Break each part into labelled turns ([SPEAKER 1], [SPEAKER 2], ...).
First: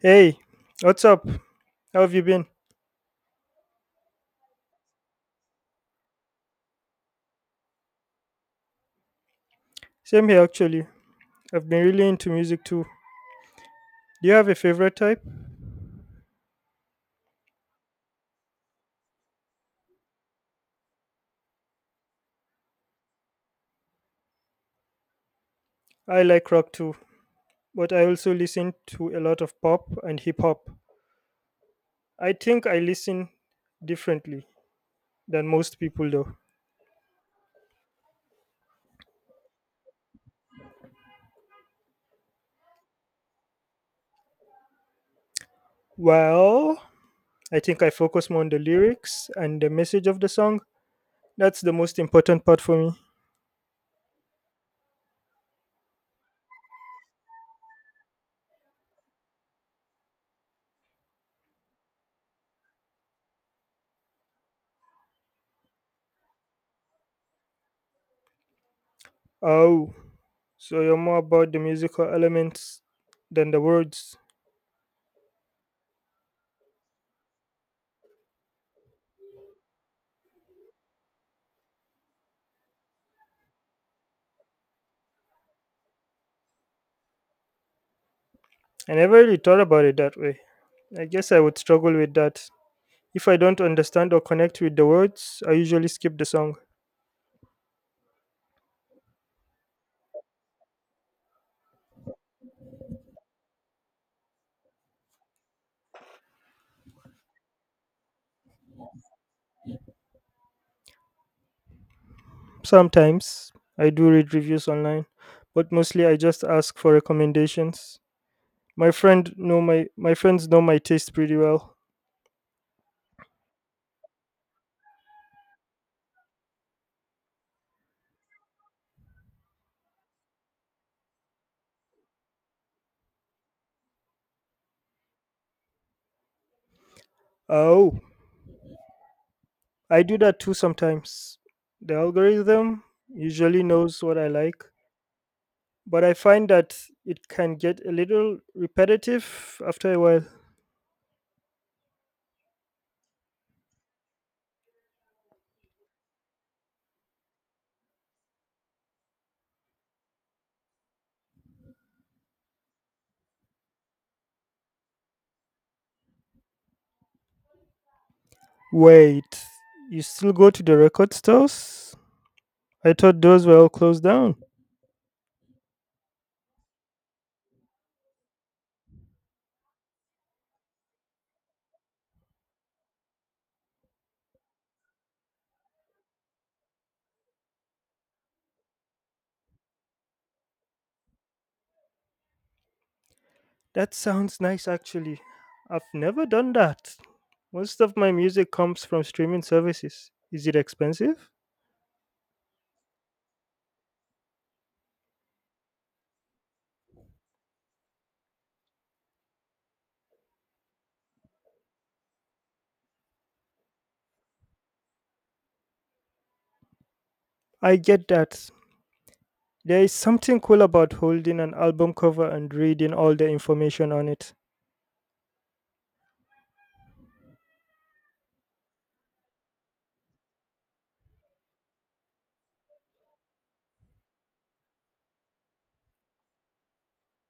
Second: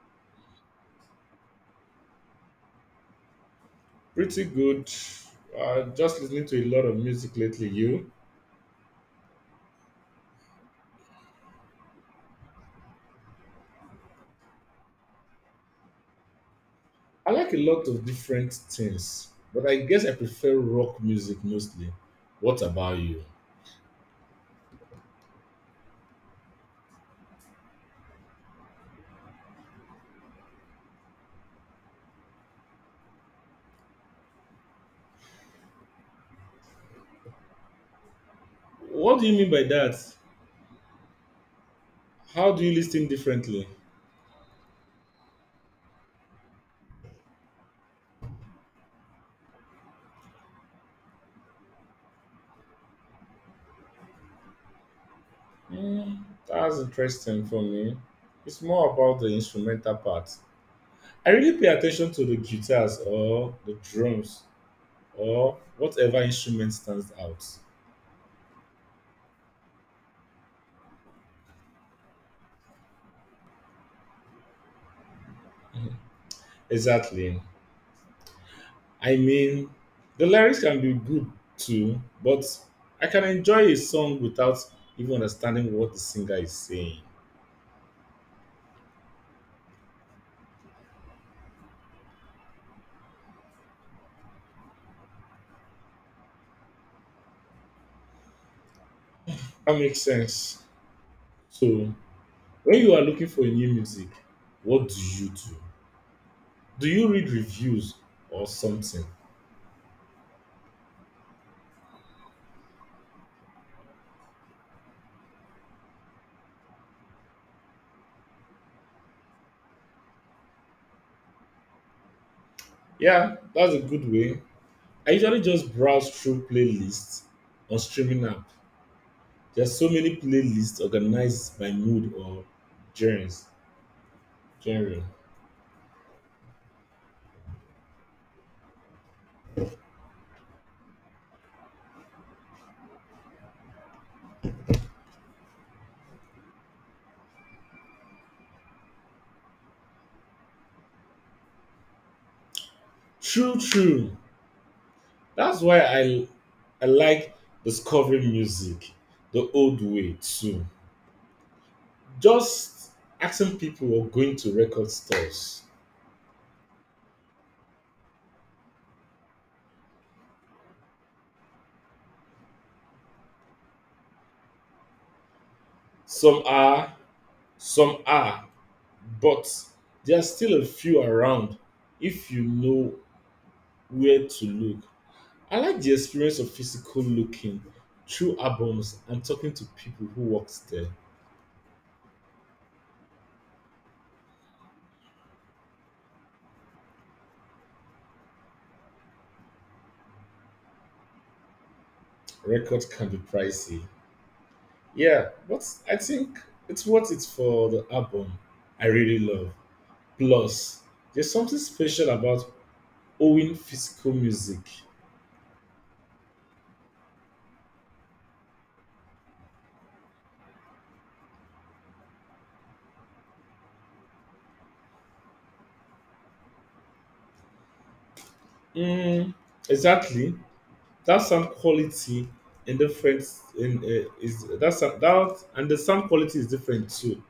[SPEAKER 1] Hey, what's up? How have you been?
[SPEAKER 2] Pretty good. Just listening to a lot of music lately. You?
[SPEAKER 1] Same here actually. I've been really into music too. Do you have a favorite type?
[SPEAKER 2] I like a lot of different things, but I guess I prefer rock music mostly. What about you?
[SPEAKER 1] I like rock too, but I also listen to a lot of pop and hip hop. I think I listen differently than most people though.
[SPEAKER 2] What do you mean by that? How do you listen differently?
[SPEAKER 1] Well, I think I focus more on the lyrics and the message of the song. That's the most important part for me.
[SPEAKER 2] Mm, that's interesting for me. It's more about the instrumental part. I really pay attention to the guitars or the drums or whatever instrument stands out.
[SPEAKER 1] Oh, so you're more about the musical elements than the words.
[SPEAKER 2] Exactly. I mean, the lyrics can be good too, but I can enjoy a song without even understanding what the singer is saying.
[SPEAKER 1] I never really thought about it that way. I guess I would struggle with that. If I don't understand or connect with the words, I usually skip the song.
[SPEAKER 2] That makes sense. So, when you are looking for new music, what do you do? Do you read reviews or something?
[SPEAKER 1] Sometimes I do read reviews online, but mostly I just ask for recommendations. My friends know my taste pretty well.
[SPEAKER 2] Yeah, that's a good way. I usually just browse through playlists on streaming app. There's so many playlists organized by mood or genres. Genre.
[SPEAKER 1] Oh, I do that too sometimes. The algorithm usually knows what I like, but I find that it can get a little repetitive after a while.
[SPEAKER 2] True, true. That's why I like discovering music the old way too. Just asking people or going to record stores.
[SPEAKER 1] Wait, you still go to the record stores? I thought those were all closed down.
[SPEAKER 2] Some are, some are, but there are still a few around if you know where to look. I like the experience of physical looking through albums and talking to people who works there.
[SPEAKER 1] That sounds nice actually. I've never done that. Most of my music comes from streaming services. Is it expensive?
[SPEAKER 2] Record can be pricey. Yeah, but I think it's worth it for the album I really love. Plus, there's something special about owning physical music.
[SPEAKER 1] I get that. There is something cool about holding an album cover and reading all the information on it.
[SPEAKER 2] Mm, exactly. That sound quality and different in, is that sound, that and the sound quality is different too.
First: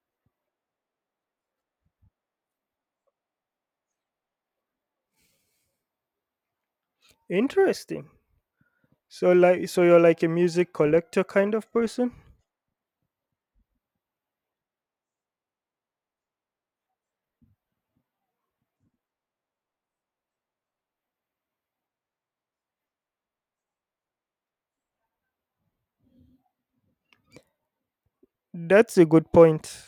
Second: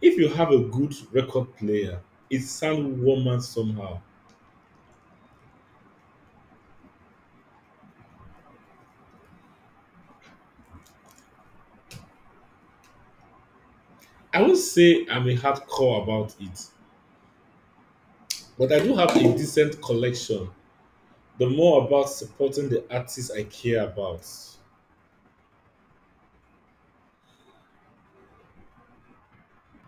[SPEAKER 2] If you have a good record player, it sounds warmer somehow.
[SPEAKER 1] Interesting. So you're like a music collector kind of person?
[SPEAKER 2] I won't say I'm a hardcore about it, but I do have a decent collection. The more about supporting the artists I care about.
[SPEAKER 1] That's a good point.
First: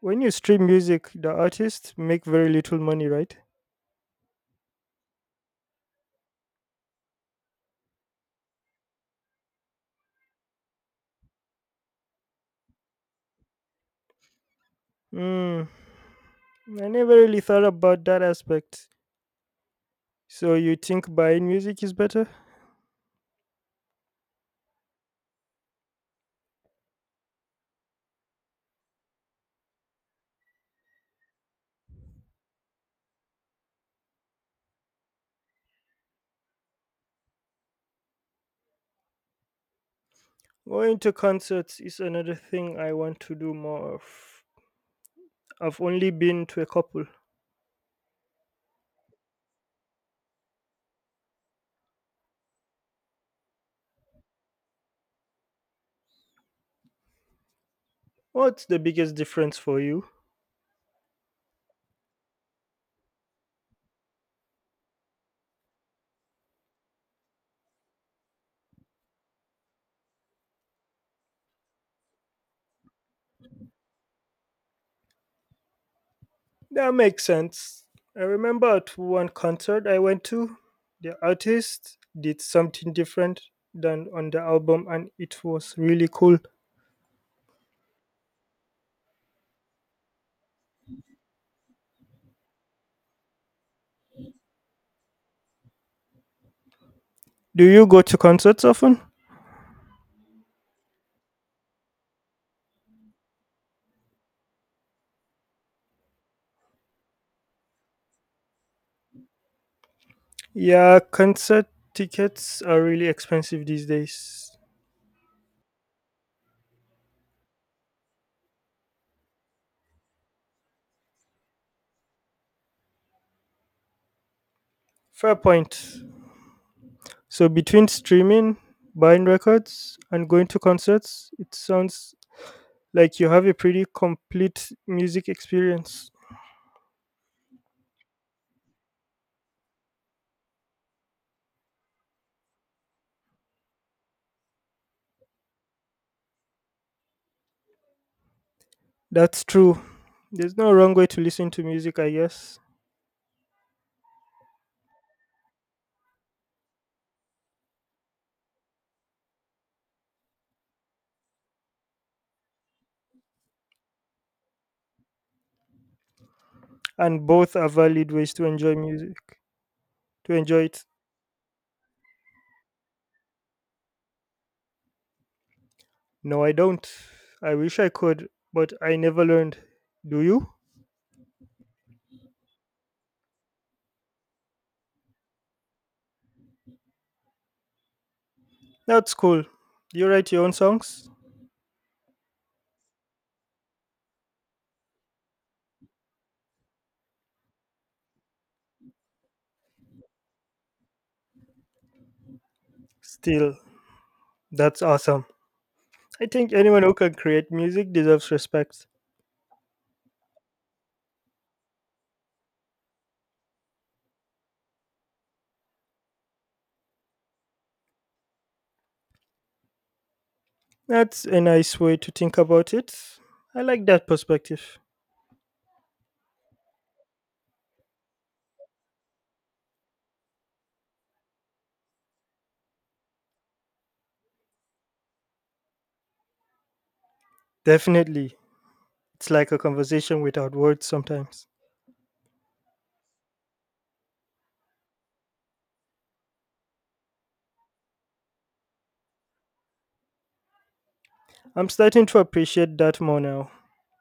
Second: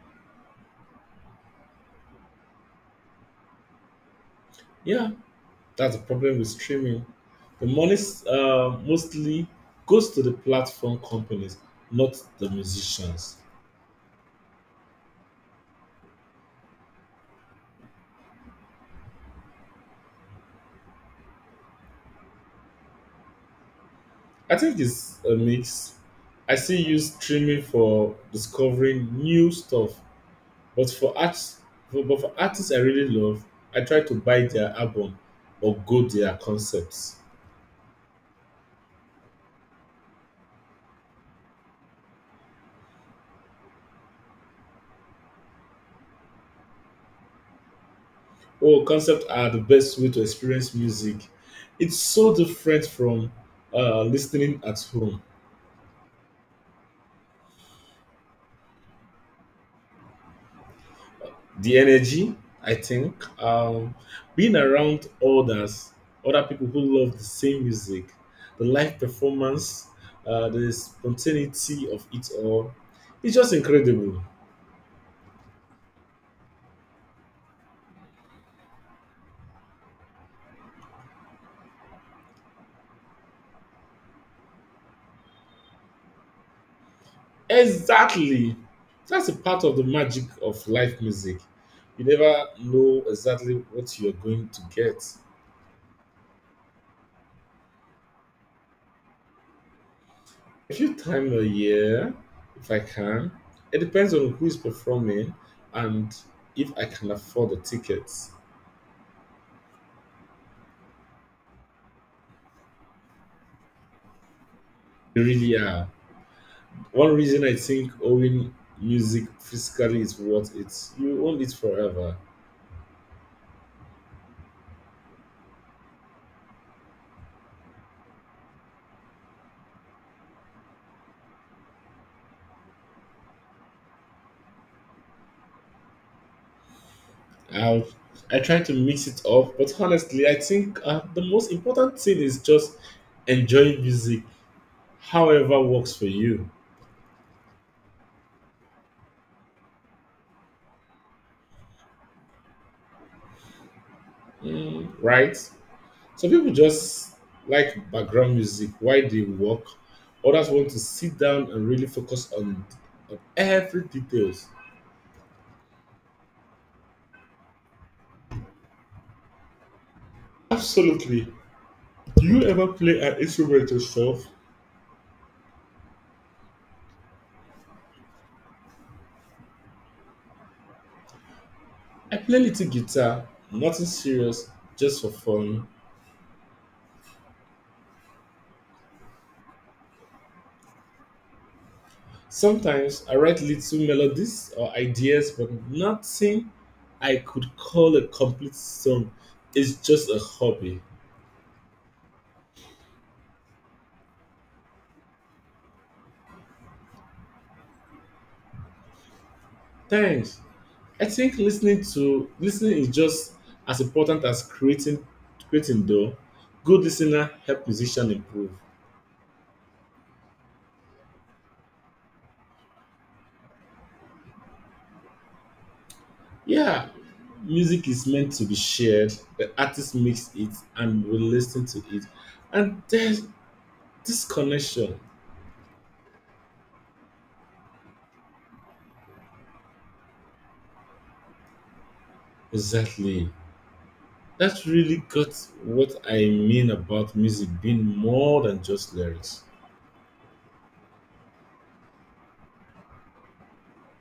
[SPEAKER 1] When you stream music, the artists make very little money, right?
[SPEAKER 2] Yeah, that's the problem with streaming. The money mostly goes to the platform companies, not the musicians.
[SPEAKER 1] Mm, I never really thought about that aspect. So you think buying music is better?
[SPEAKER 2] I think it's a mix. I still use streaming for discovering new stuff, but for artists I really love, I try to buy their album or go their concepts.
[SPEAKER 1] Going to concerts is another thing I want to do more of. I've only been to a couple.
[SPEAKER 2] Oh, concepts are the best way to experience music. It's so different from listening at home.
[SPEAKER 1] What's the biggest difference for you?
[SPEAKER 2] The energy, I think, um, being around others, other people who love the same music, the live performance, the spontaneity of it all, it's just incredible.
[SPEAKER 1] That makes sense. I remember at one concert I went to, the artist did something different than on the album, and it was really cool.
[SPEAKER 2] Exactly, that's a part of the magic of live music. You never know exactly what you're going to get.
[SPEAKER 1] Do you go to concerts often?
[SPEAKER 2] A few times a year if I can. It depends on who is performing and if I can afford the tickets.
[SPEAKER 1] Yeah, concert tickets are really expensive these days.
[SPEAKER 2] They really are. One reason I think owning music physically is worth it. You own it forever.
[SPEAKER 1] Fair point. So, between streaming, buying records, and going to concerts, it sounds like you have a pretty complete music experience.
[SPEAKER 2] I I try to mix it up, but honestly, I think the most important thing is just enjoying music, however works for you.
[SPEAKER 1] That's true. There's no wrong way to listen to music, I guess.
[SPEAKER 2] Mm, right? Some people just like background music while they work. Others want to sit down and really focus on every details.
[SPEAKER 1] And both are valid ways to enjoy it.
[SPEAKER 2] Absolutely. Do you ever play an instrument yourself?
[SPEAKER 1] No, I don't. I wish I could, but I never learned. Do you?
[SPEAKER 2] I play little guitar, nothing serious, just for fun.
[SPEAKER 1] That's cool. You write your own songs?
[SPEAKER 2] Sometimes I write little melodies or ideas, but nothing I could call a complete song. It's just a hobby.
[SPEAKER 1] Still, that's awesome. I think anyone who can create music deserves respect.
[SPEAKER 2] Thanks. I think listening is just as important as creating though. Good listener help musician improve.
[SPEAKER 1] That's a nice way to think about it. I like that perspective.
[SPEAKER 2] Yeah, music is meant to be shared. The artist makes it and we listen to it. And there's this connection.
[SPEAKER 1] Definitely. It's like a conversation without words sometimes.
[SPEAKER 2] Exactly. That's really got what I mean about music being more than just lyrics.
[SPEAKER 1] I'm starting to appreciate that more now.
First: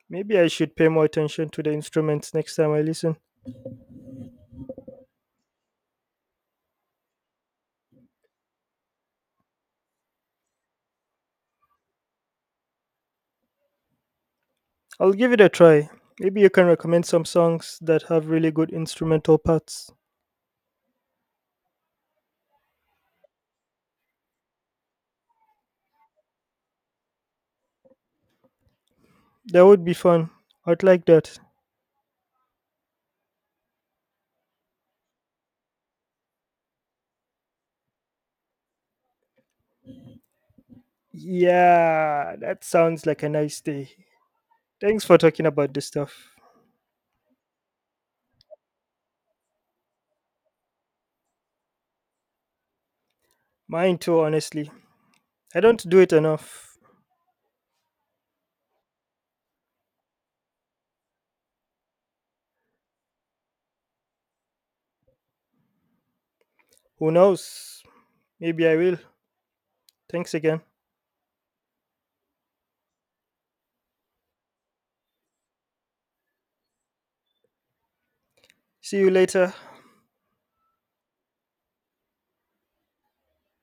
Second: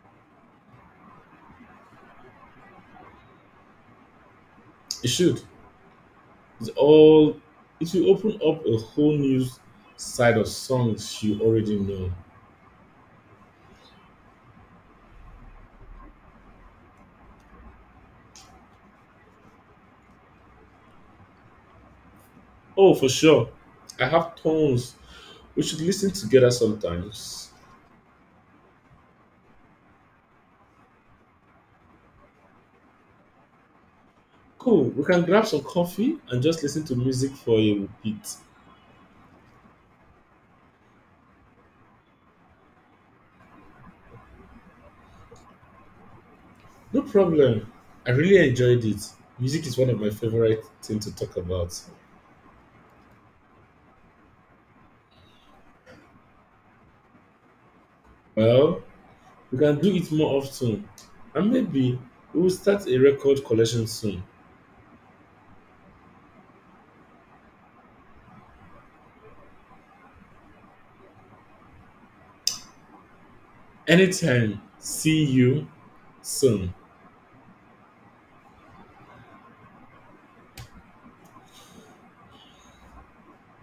[SPEAKER 1] Maybe I should pay more attention to the instruments next time I listen.
[SPEAKER 2] It should. It's all it will open up a whole new side of songs you already know.
[SPEAKER 1] I'll give it a try. Maybe you can recommend some songs that have really good instrumental parts.
[SPEAKER 2] Oh, for sure. I have tons. We should listen together sometimes.
[SPEAKER 1] That would be fun. I'd like that.
[SPEAKER 2] Cool. We can grab some coffee and just listen to music for a bit.
[SPEAKER 1] Yeah, that sounds like a nice day. Thanks for talking about this stuff.
[SPEAKER 2] No problem. I really enjoyed it. Music is one of my favorite things to talk about.
[SPEAKER 1] Mine too, honestly. I don't do it enough.
[SPEAKER 2] Well, we can do it more often. And maybe we'll start a record collection soon.
[SPEAKER 1] Who knows? Maybe I will. Thanks again.
[SPEAKER 2] Anytime. See you soon.
[SPEAKER 1] See you later.